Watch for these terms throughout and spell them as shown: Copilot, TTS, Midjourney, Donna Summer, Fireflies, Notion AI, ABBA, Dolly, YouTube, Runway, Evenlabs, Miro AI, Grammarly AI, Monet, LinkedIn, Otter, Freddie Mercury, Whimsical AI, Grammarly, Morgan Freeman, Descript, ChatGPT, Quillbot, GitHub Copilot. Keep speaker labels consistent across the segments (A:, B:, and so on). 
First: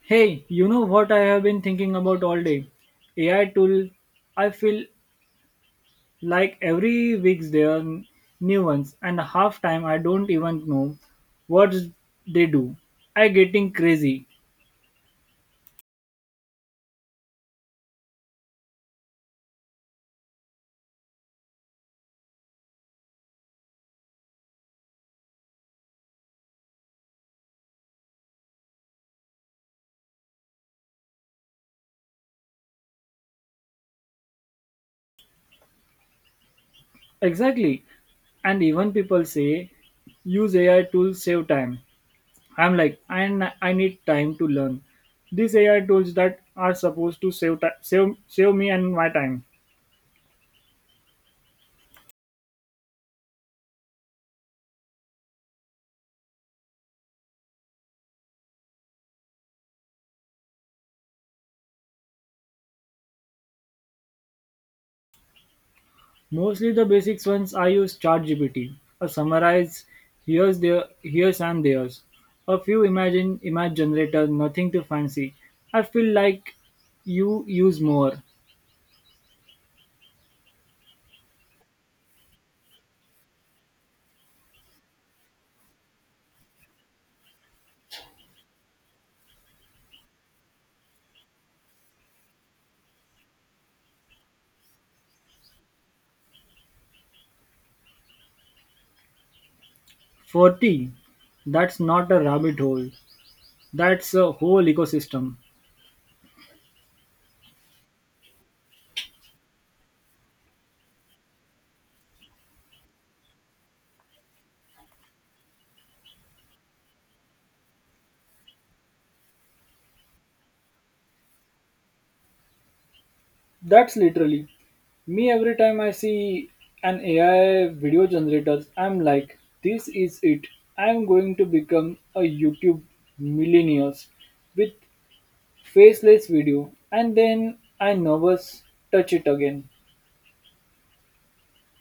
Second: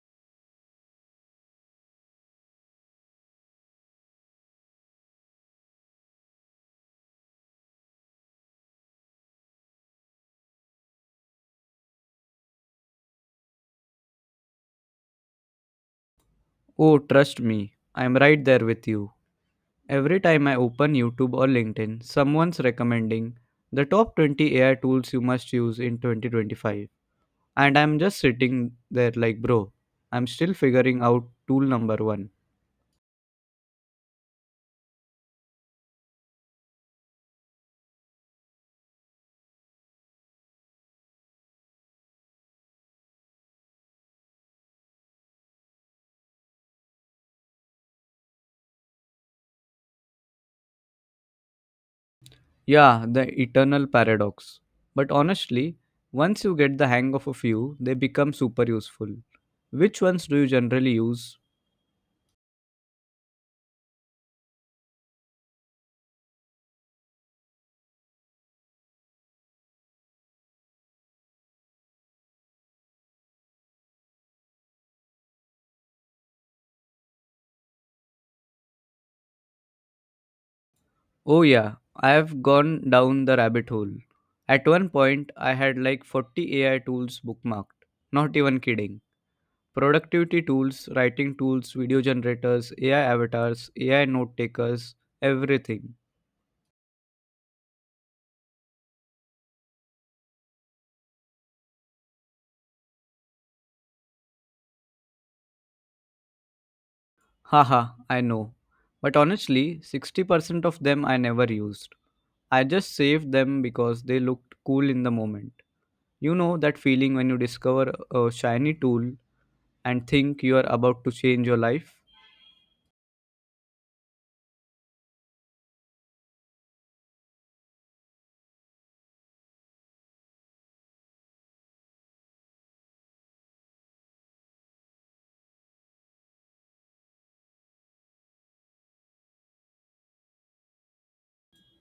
A: Hey, you know what I have been thinking about all day? AI tool. I feel like every week there are new ones, and half time I don't even know what they do. I getting crazy.
B: Oh, trust me, I'm right there with you. Every time I open YouTube or LinkedIn, someone's recommending the top 20 AI tools you must use in 2025. And I'm just sitting there like, bro, I'm still figuring out tool number one.
A: Exactly. And even people say use AI tools save time. I'm like, I need time to learn. These AI tools that are supposed to save ti- save save me and my time.
B: Yeah, the eternal paradox. But honestly, once you get the hang of a few, they become super useful. Which ones do you generally use?
A: Mostly the basics ones I use ChatGPT, a summarize here's and there's. A few imagine image generator, nothing too fancy. I feel like you use more.
B: Oh, yeah, I have gone down the rabbit hole. At one point, I had like 40 AI tools bookmarked. Not even kidding. Productivity tools, writing tools, video generators, AI avatars, AI note takers, everything.
A: 40. That's not a rabbit hole. That's a whole ecosystem.
B: Haha, I know. But honestly, 60% of them I never used. I just saved them because they looked cool in the moment. You know that feeling when you discover a shiny tool and think you are about to change your life?
A: That's literally me every time I see an AI video generator, I'm like, this is it. I'm going to become a YouTube millionaire with faceless video, and then I never touch it again.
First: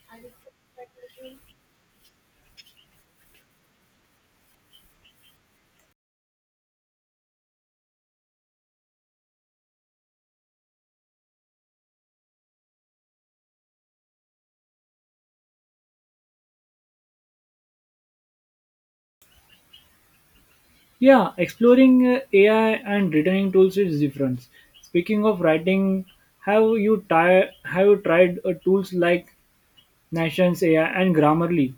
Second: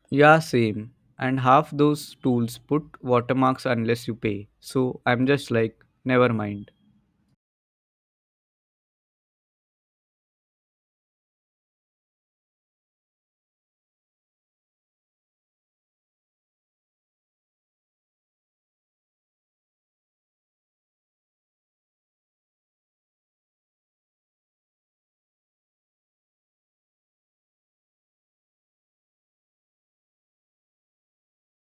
B: Yeah, same. And half those tools put watermarks unless you pay. So I'm just like, never mind.
A: Yeah, exploring AI and returning tools is different. Speaking of writing, have you tried tools like Nation's AI and Grammarly?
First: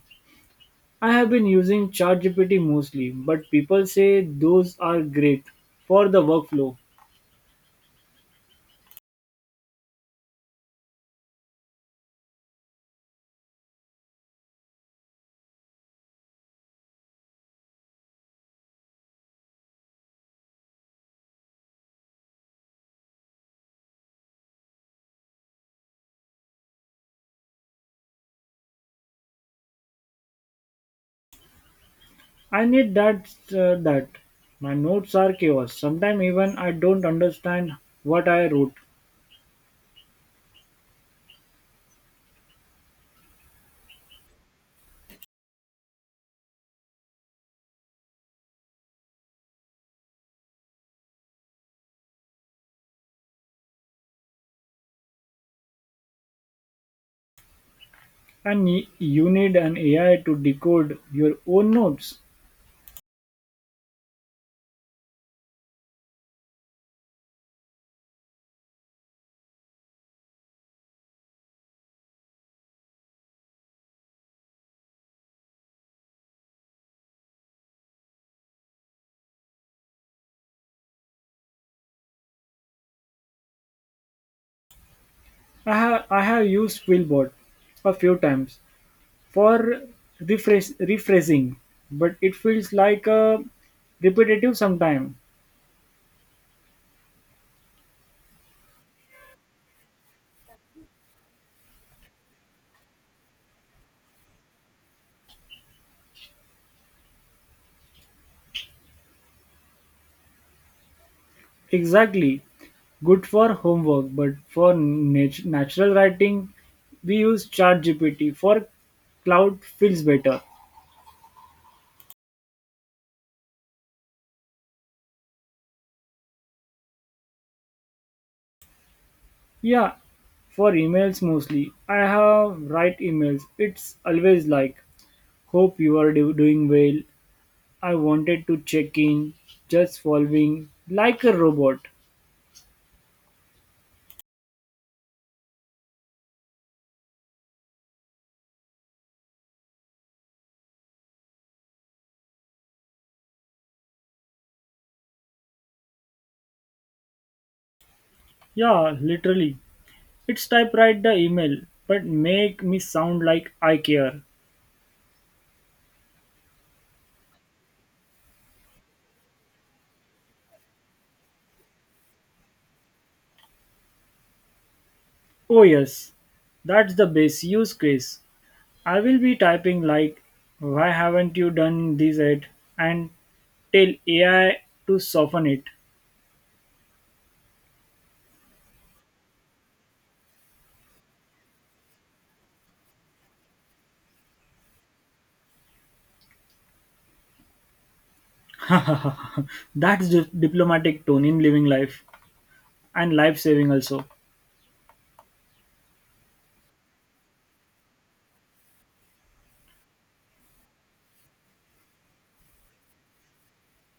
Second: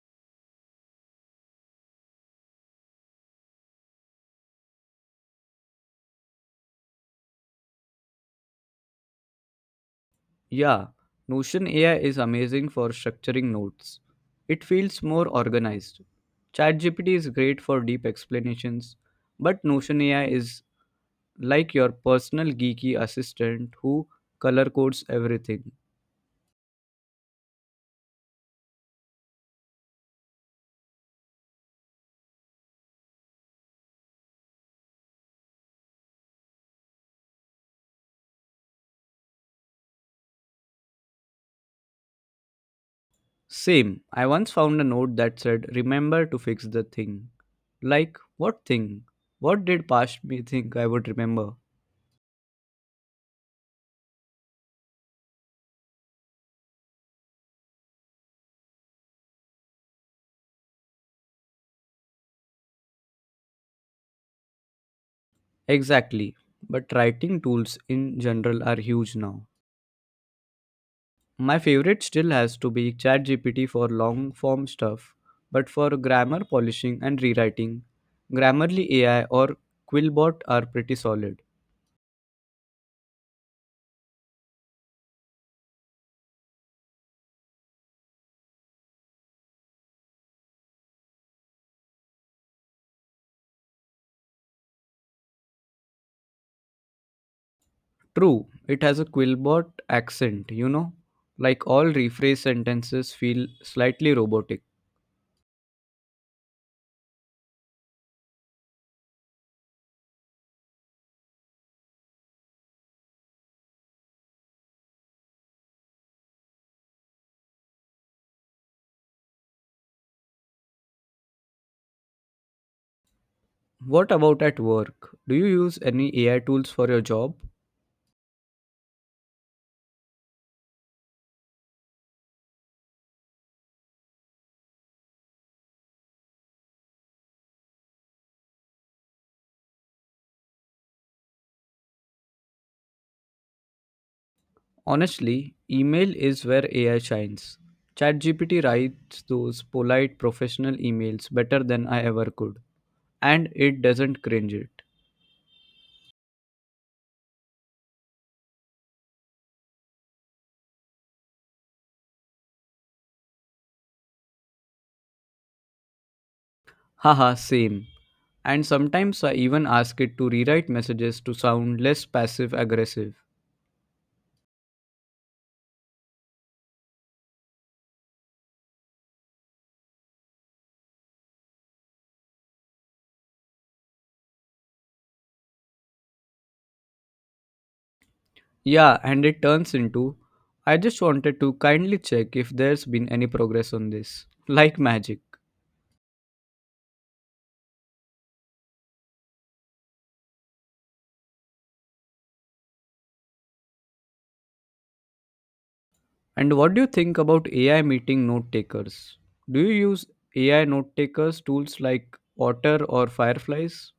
A: I have been using ChatGPT mostly, but people say those are great for the workflow.
B: Yeah, Notion AI is amazing for structuring notes. It feels more organized. ChatGPT is great for deep explanations, but Notion AI is like your personal geeky assistant who color codes everything.
A: I need that my notes are chaos. Sometimes even I don't understand what I wrote.
B: Same. I once found a note that said, Remember to fix the thing. Like, what thing? What did past me think I would remember?
A: And you need an AI to decode your own notes.
B: Exactly. But writing tools in general are huge now. My favorite still has to be ChatGPT for long form stuff, but for grammar polishing and rewriting, Grammarly AI or Quillbot are pretty solid.
A: I have used Quillbot a few times for rephrasing, but it feels like a repetitive sometime.
B: True, it has a Quillbot accent, you know? Like all rephrase sentences feel slightly robotic.
A: Exactly. Good for homework, but for natural writing, we use ChatGPT. For cloud feels better.
B: What about at work? Do you use any AI tools for your job?
A: Yeah, for emails mostly. I have write emails. It's always like, hope you are doing well. I wanted to check in, just following like a robot.
B: Honestly, email is where AI shines. ChatGPT writes those polite professional emails better than I ever could, and it doesn't cringe it.
A: Yeah, literally. It's typewrite the email, but make me sound like I care.
B: Haha, same. And sometimes I even ask it to rewrite messages to sound less passive aggressive.
A: Oh yes, that's the base use case. I will be typing like, why haven't you done this yet? And tell AI to soften it.
B: Yeah, and it turns into I just wanted to kindly check if there's been any progress on this. Like magic.
A: That's diplomatic tone in living life and life saving also.
B: And what do you think about AI meeting note takers? Do you use AI note takers tools like Otter or Fireflies?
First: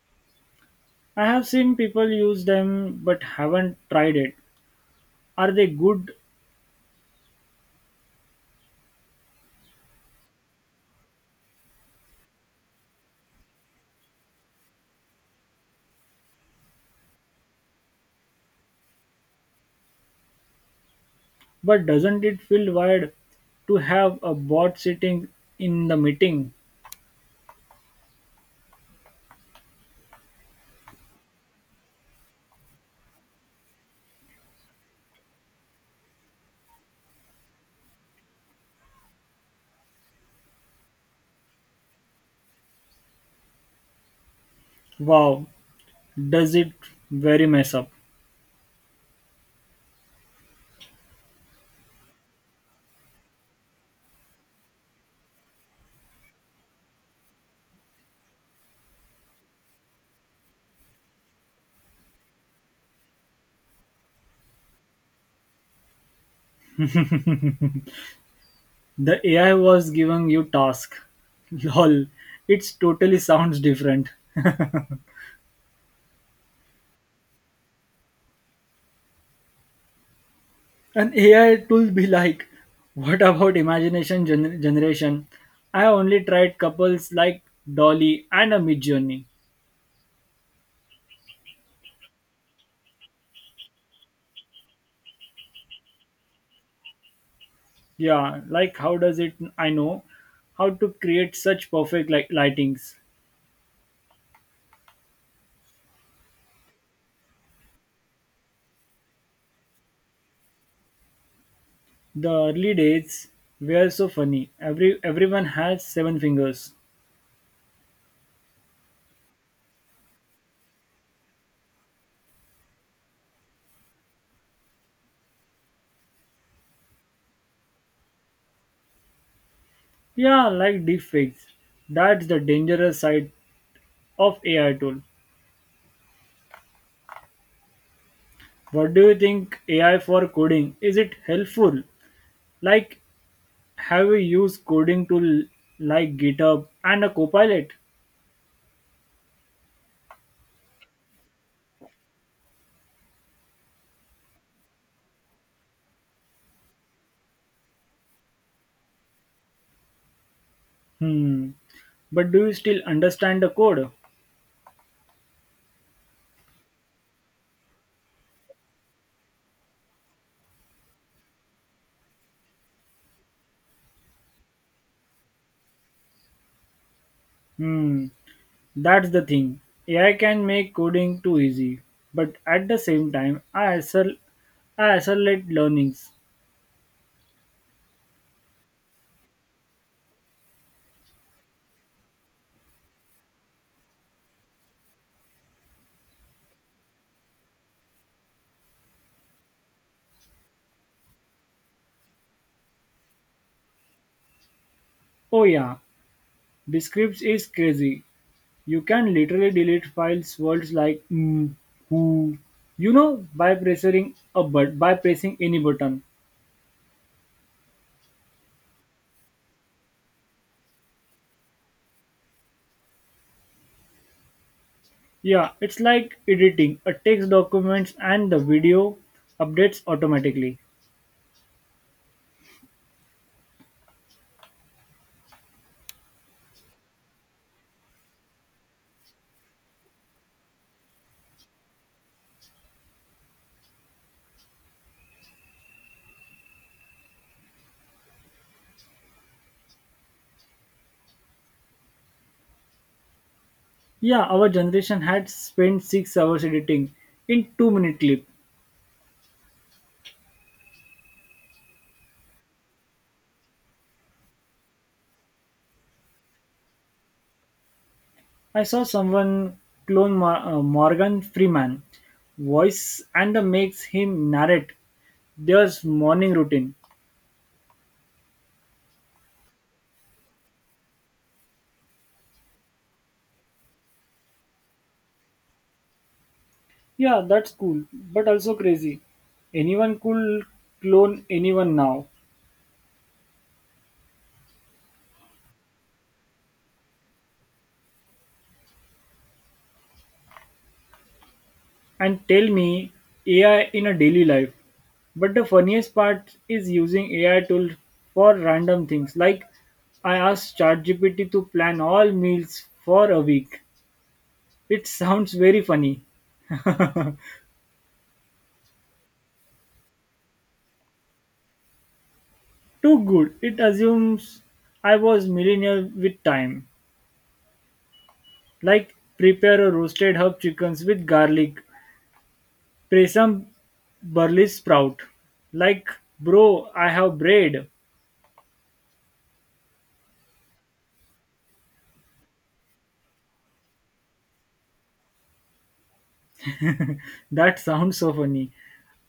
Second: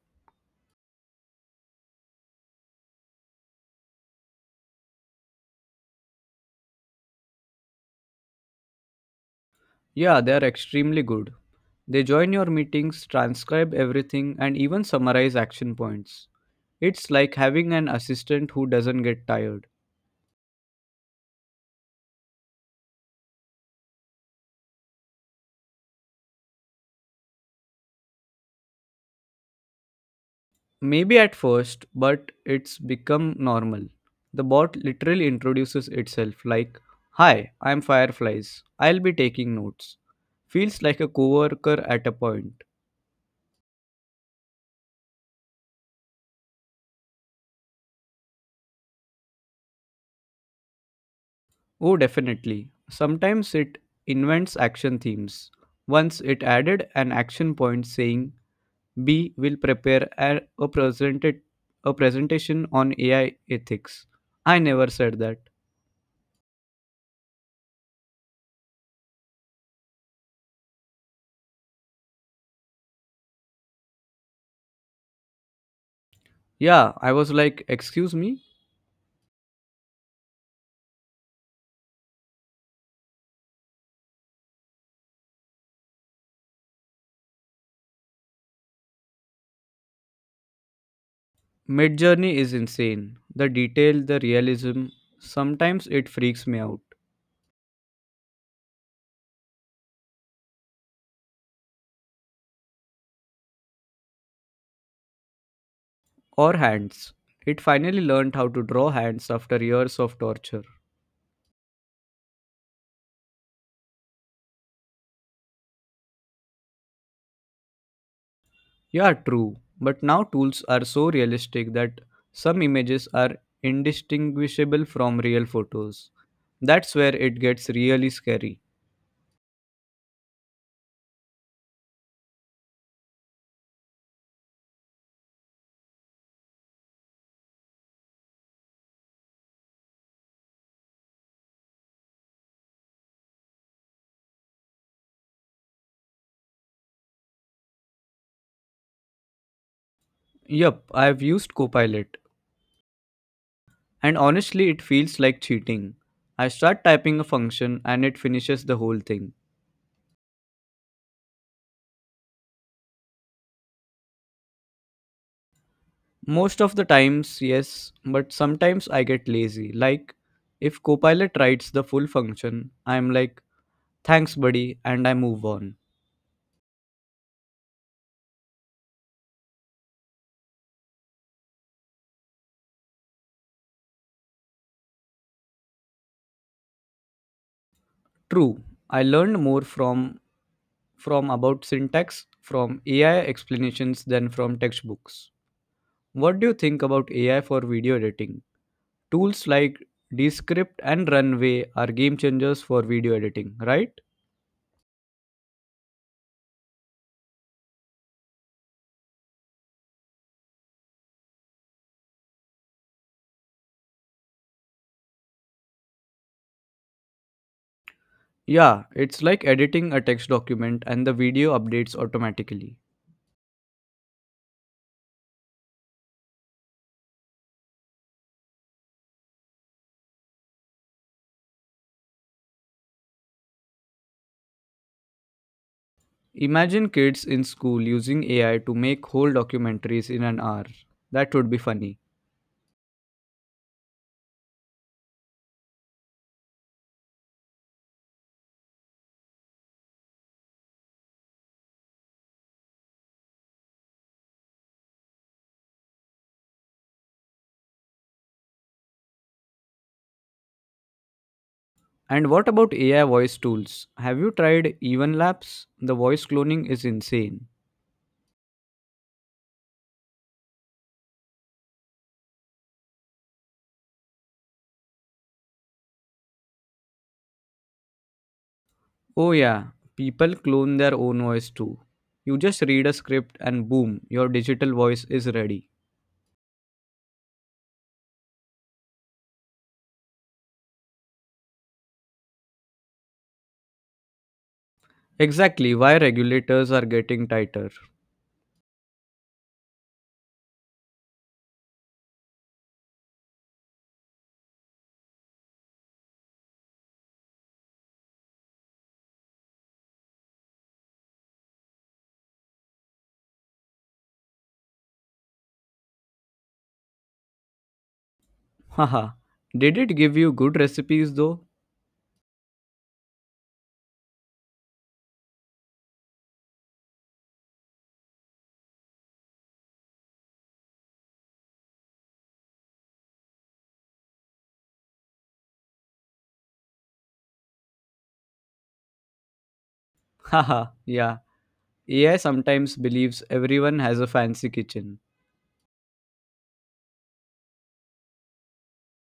A: I have seen people use them but haven't tried it. Are they good?
B: Yeah, they are extremely good. They join your meetings, transcribe everything, and even summarize action points. It's like having an assistant who doesn't get tired.
A: But doesn't it feel weird to have a bot sitting in the meeting?
B: Maybe at first, but it's become normal. The bot literally introduces itself like, Hi, I'm Fireflies. I'll be taking notes. Feels like a coworker at a point.
A: Wow, does it very mess up?
B: Oh, definitely. Sometimes it invents action themes. Once it added an action point saying B will prepare a presentation on AI ethics. I never said that.
A: The AI was giving you task. Lol, it totally sounds different.
B: Yeah, I was like, excuse me?
A: An AI tool be like, what about imagination generation? I only tried couples like Dolly and a Mid Journey.
B: Midjourney is insane. The detail, the realism, sometimes it freaks me out.
A: Yeah, like how does it? I know how to create such perfect like lightings.
B: Or hands. It finally learned how to draw hands after years of torture.
A: The early days were so funny. Everyone had seven fingers.
B: Yeah, true. But now tools are so realistic that some images are indistinguishable from real photos. That's where it gets really scary.
A: Yeah, like deepfakes. That's the dangerous side of AI tool. What do you think AI for coding? Is it helpful? Like have you used coding tool like GitHub and a copilot?
B: Yup, I've used Copilot, and honestly, it feels like cheating. I start typing a function and it finishes the whole thing.
A: Hmm. But do you still understand the code?
B: Most of the times, yes, but sometimes I get lazy. Like, if Copilot writes the full function, I'm like, thanks, buddy, and I move on.
A: Hmm. That's the thing. AI can make coding too easy. But at the same time, I accelerate learnings.
B: True, I learned more from about syntax, from AI explanations than from textbooks. What do you think about AI for video editing? Tools like Descript and Runway are game changers for video editing, right?
A: Oh yeah, Descripts is crazy. You can literally delete files words like who, you know, by pressing a but by pressing any button.
B: Yeah, it's like editing a text document and the video updates automatically.
A: Yeah, it's like editing a text documents and the video updates automatically.
B: Imagine kids in school using AI to make whole documentaries in an hour. That would be funny.
A: Yeah, our generation had spent 6 hours editing in two-minute clip.
B: And what about AI voice tools? Have you tried Evenlabs? The voice cloning is insane.
A: I saw someone clone Morgan Freeman voice and makes him narrate their morning routine.
B: Oh, yeah, people clone their own voice too. You just read a script and boom, your digital voice is ready.
A: Yeah, that's cool, but also crazy. Anyone could clone anyone now
B: Exactly why regulators are getting tighter.
A: and tell me AI in a daily life. But the funniest part is using AI tool for random things. Like I asked ChatGPT to plan all meals for a week. It sounds very funny.
B: Haha. Did it give you good recipes though?
A: Too good. It assumes I was millionaire with time. Like prepare a roasted herb chickens with garlic Pray some burly sprout. Like, bro, I have bread.
B: Haha, yeah. AI sometimes believes everyone has a fancy kitchen.
A: That sounds so funny.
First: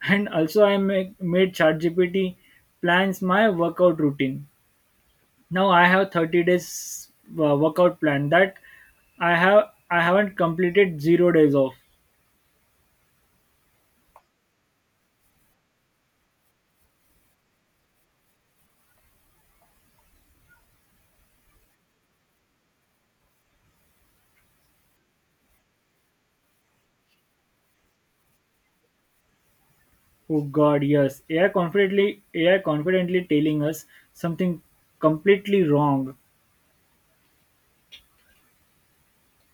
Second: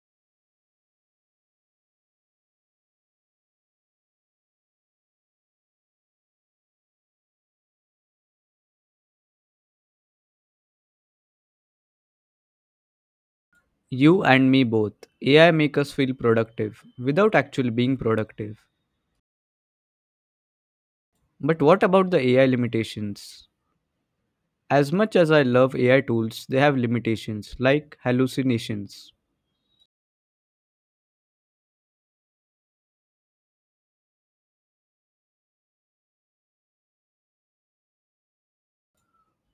A: And also, made ChatGPT plans my workout routine. Now I have 30 days workout plan that I haven't completed 0 days of.
B: You and me both. AI make us feel productive without actually being productive. But what about the AI limitations? As much as I love AI tools, they have limitations like hallucinations.
A: Oh God, yes. AI confidently telling us something completely wrong.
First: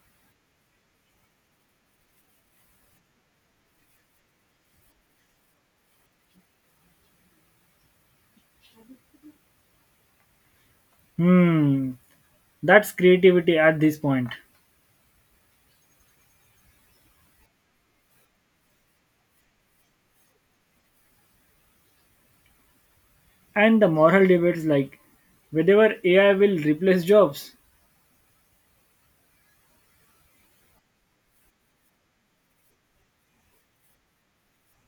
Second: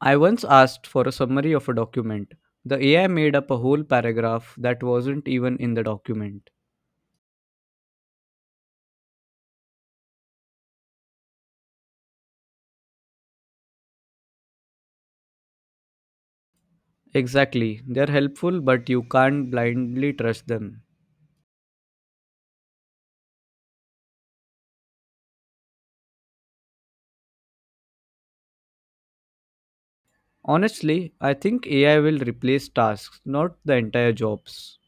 B: I once asked for a summary of a document. The AI made up a whole paragraph that wasn't even in the document.
A: Hmm, that's creativity at this point.
B: Exactly, they're helpful, but you can't blindly trust them.
A: And the moral debates like whether AI will replace jobs.
B: Honestly, I think AI will replace tasks, not the entire jobs.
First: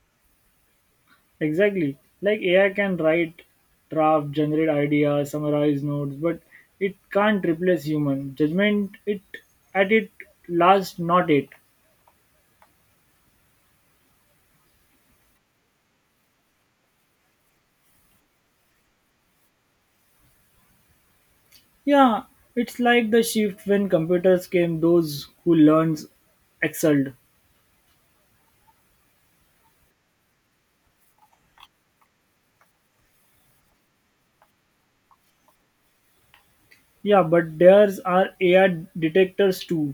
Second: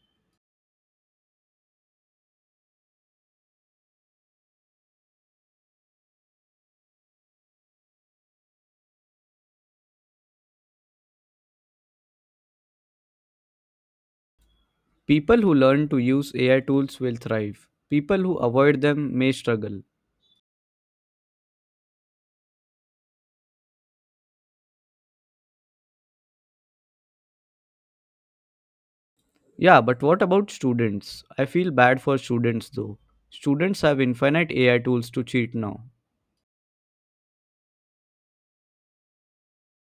A: Exactly. Like AI can write, draft, generate ideas, summarize notes, but it can't replace human judgment. It at it last not it.
B: People who learn to use AI tools will thrive. People who avoid them may struggle.
A: Yeah, it's like the shift when computers came. Those who learns excelled.
B: Yeah, but what about students? I feel bad for students though. Students have infinite AI tools to cheat now.
A: Yeah, but there's are AI detectors too.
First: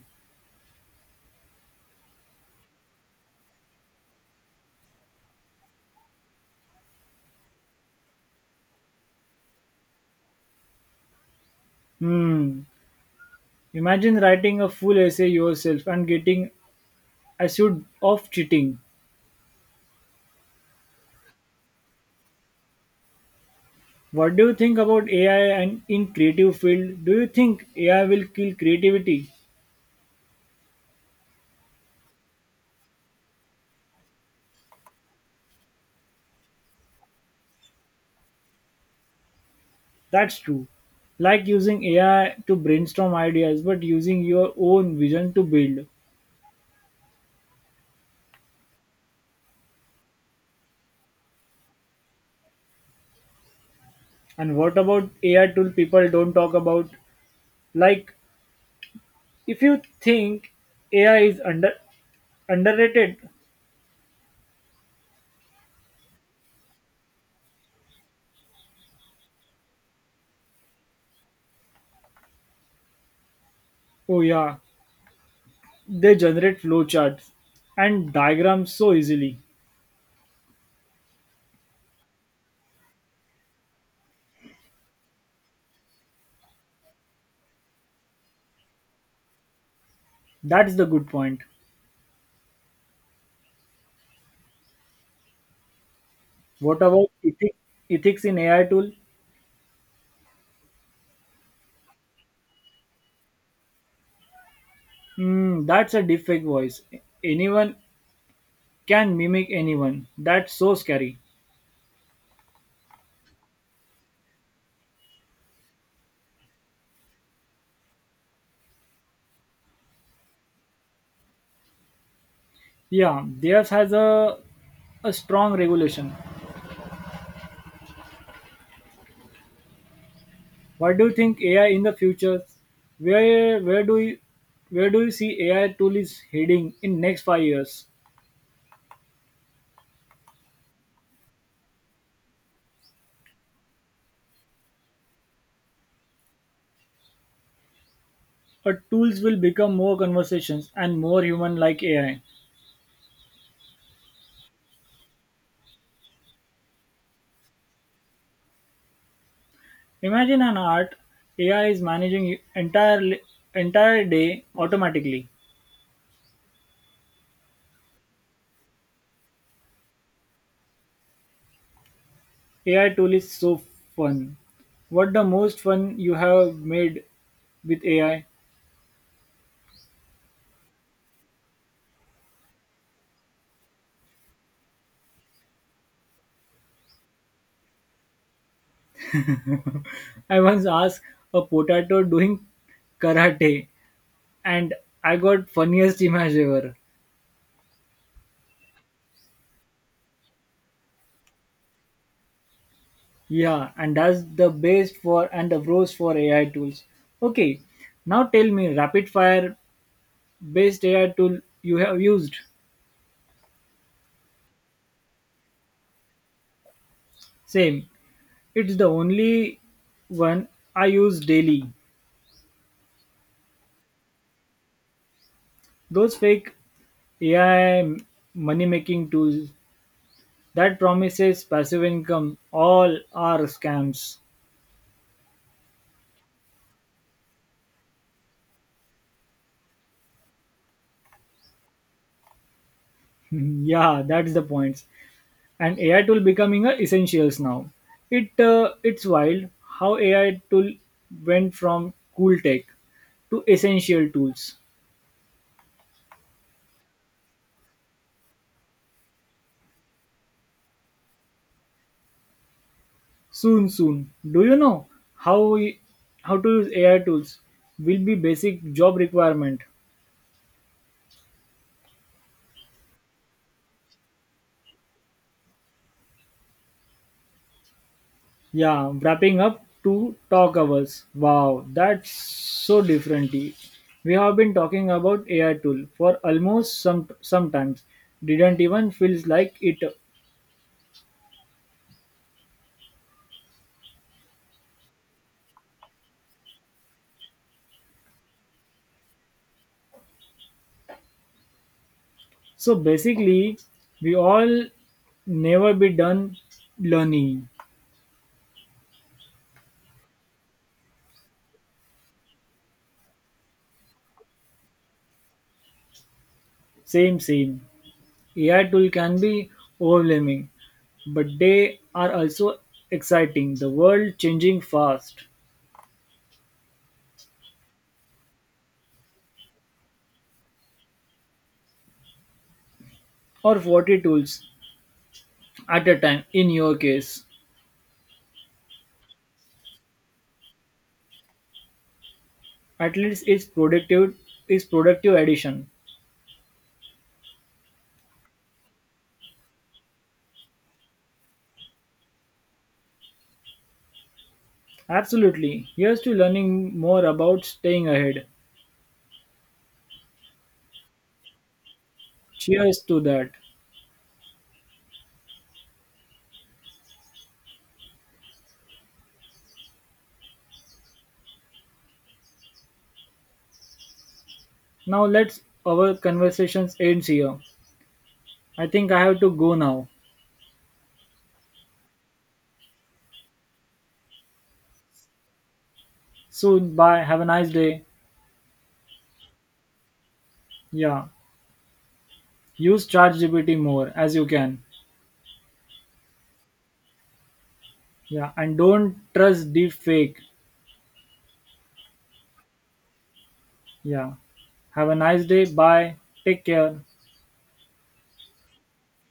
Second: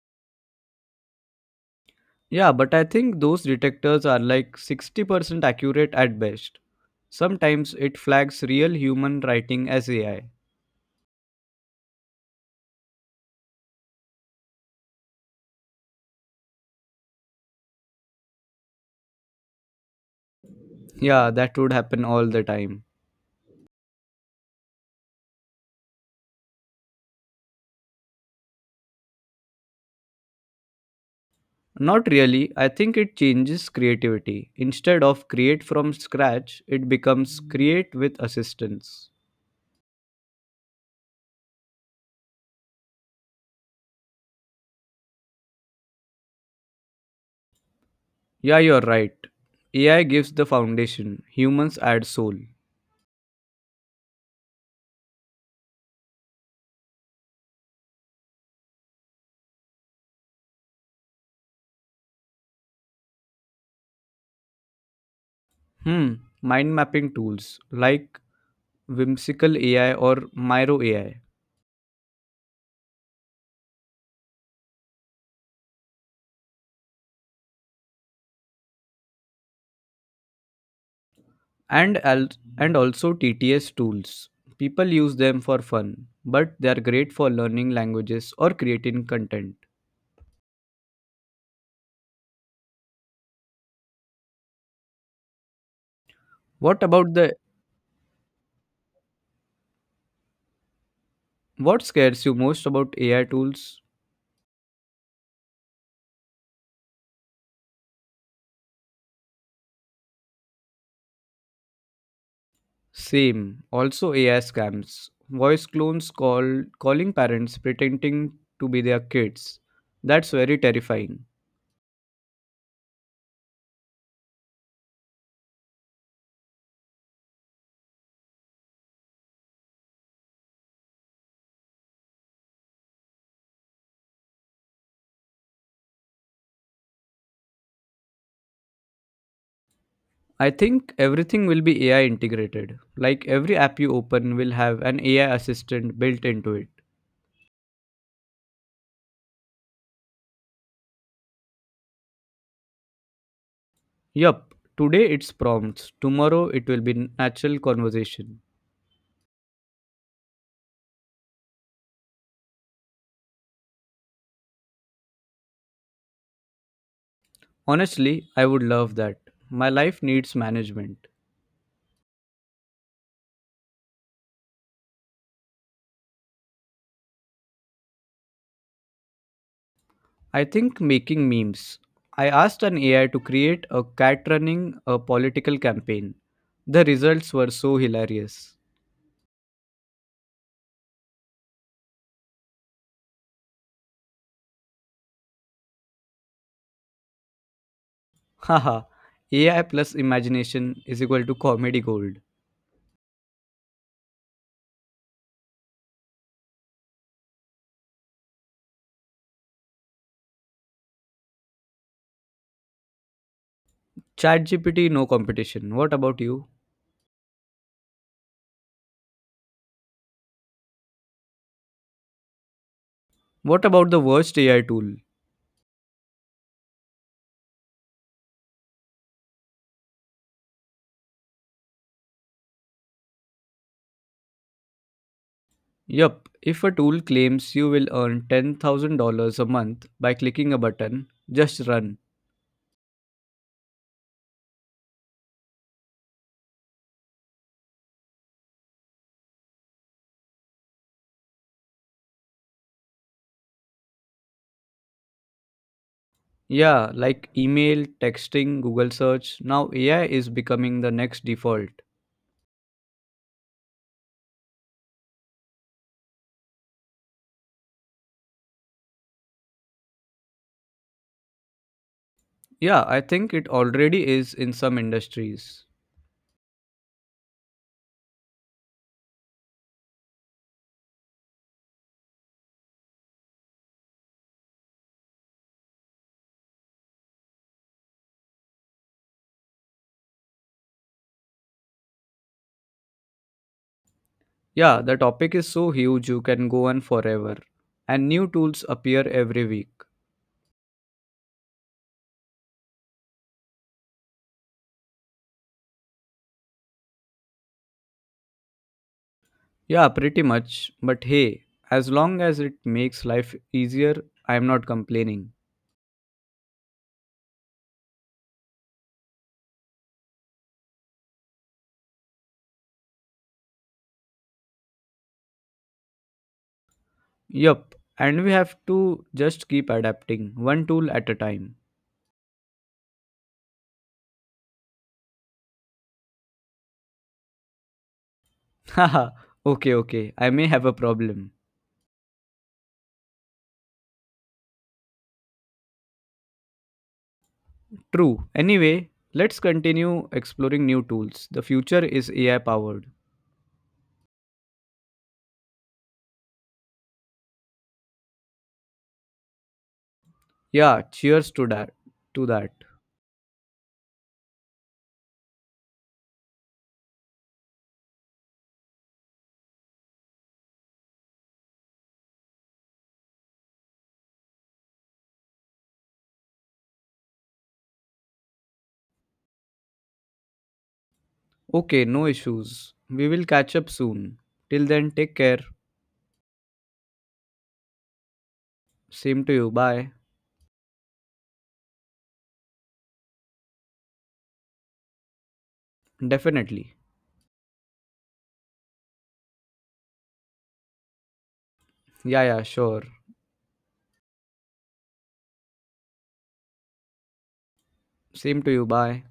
B: Yeah, but I think those detectors are like 60% accurate at best. Sometimes it flags real human writing as AI.
A: Hmm. Imagine writing a full essay yourself and getting accused of cheating.
B: Yeah, that would happen all the time.
A: What do you think about AI and in creative field? Do you think AI will kill creativity?
B: Not really. I think it changes creativity. Instead of create from scratch, it becomes create with assistance.
A: That's true. Like using AI to brainstorm ideas, but using your own vision to build.
B: Yeah, you're right. AI gives the foundation, humans add soul.
A: And what about AI tool people don't talk about? Like if you think AI is underrated,
B: Hmm, mind mapping tools like Whimsical AI or Miro AI
A: oh yeah, they generate flowcharts and diagrams so easily.
B: and al- and also TTS tools. People use them for fun, but they are great for learning languages or creating content.
A: That's the good point. What
B: What
A: about
B: about the
A: ethics in AI tool?
B: what scares you most about AI tools?
A: Hmm, that's a deepfake voice. Anyone can mimic anyone. That's so scary.
B: Same, also AI scams. Voice clones calling parents pretending to be their kids. That's very terrifying.
A: Yeah, theirs has a strong regulation. What do you think AI in the future? Where where do you where do you see AI tool is heading in next 5 years?
B: I think everything will be AI integrated. Like every app you open will have an AI assistant built into it.
A: Our tools will become more conversations and more human like AI.
B: Yup, today it's prompts, tomorrow it will be natural conversation.
A: Imagine an art AI is managing entire day automatically.
B: Honestly, I would love that. My life needs management.
A: AI tool is so fun. What the most fun you have made with AI?
B: I think making memes. I asked an AI to create a cat running a political campaign. The results were so hilarious.
A: I once asked a potato doing karate and I got funniest image ever.
B: Haha, AI plus imagination is equal to comedy gold.
A: Yeah, and that's the best for and the pros for AI tools. Okay, now tell me rapid fire best AI tool you have used.
B: ChatGPT, no competition. What about you?
A: Same. It's the only one I use daily.
B: What about the worst AI tool?
A: Those fake AI money making tools That promises passive income. All are scams.
B: Yup, if a tool claims you will earn $10,000 a month by clicking a button, just run.
A: Yeah, that's the point. And AI tool becoming a essentials now. It's wild how AI tool went from cool tech to essential tools.
B: Yeah, like email, texting, Google search, now AI is becoming the next default.
A: Soon, soon. Do you know how we, how to use AI tools will be basic job requirement?
B: Yeah, I think it already is in some industries.
A: Yeah, wrapping up 2 talk hours. Wow, that's so different. We have been talking about AI tool for almost some sometimes. Didn't even feels like it.
B: Yeah, the topic is so huge you can go on forever. And new tools appear every week.
A: So basically, we all never be done learning.
B: Yeah, pretty much. But hey, as long as it makes life easier, I am not complaining.
A: Same, same. AI tool can be overwhelming, but they are also exciting. The world changing fast,
B: Yup, and we have to just keep adapting, one tool at a time.
A: or 40 tools at a time in your case.
B: Haha, okay, okay, I may have a problem.
A: At least it's productive is productive addition.
B: True. Anyway, let's continue exploring new tools. The future is AI powered.
A: Absolutely. Here's to learning more about staying ahead.
B: Yeah, cheers to that. To that.
A: Cheers to that. Now let's our conversations ends here. I think I have to go now.
B: Okay, no issues. We will catch up soon. Till then, take care.
A: Soon bye. Have a nice day.
B: Same to you. Bye.
A: Yeah. Use ChatGPT more as you can.
B: Definitely.
A: Yeah. And don't trust deep fake.
B: Yeah, yeah, sure.
A: Yeah. Have a nice day. Bye. Take care.
B: Same to you. Bye.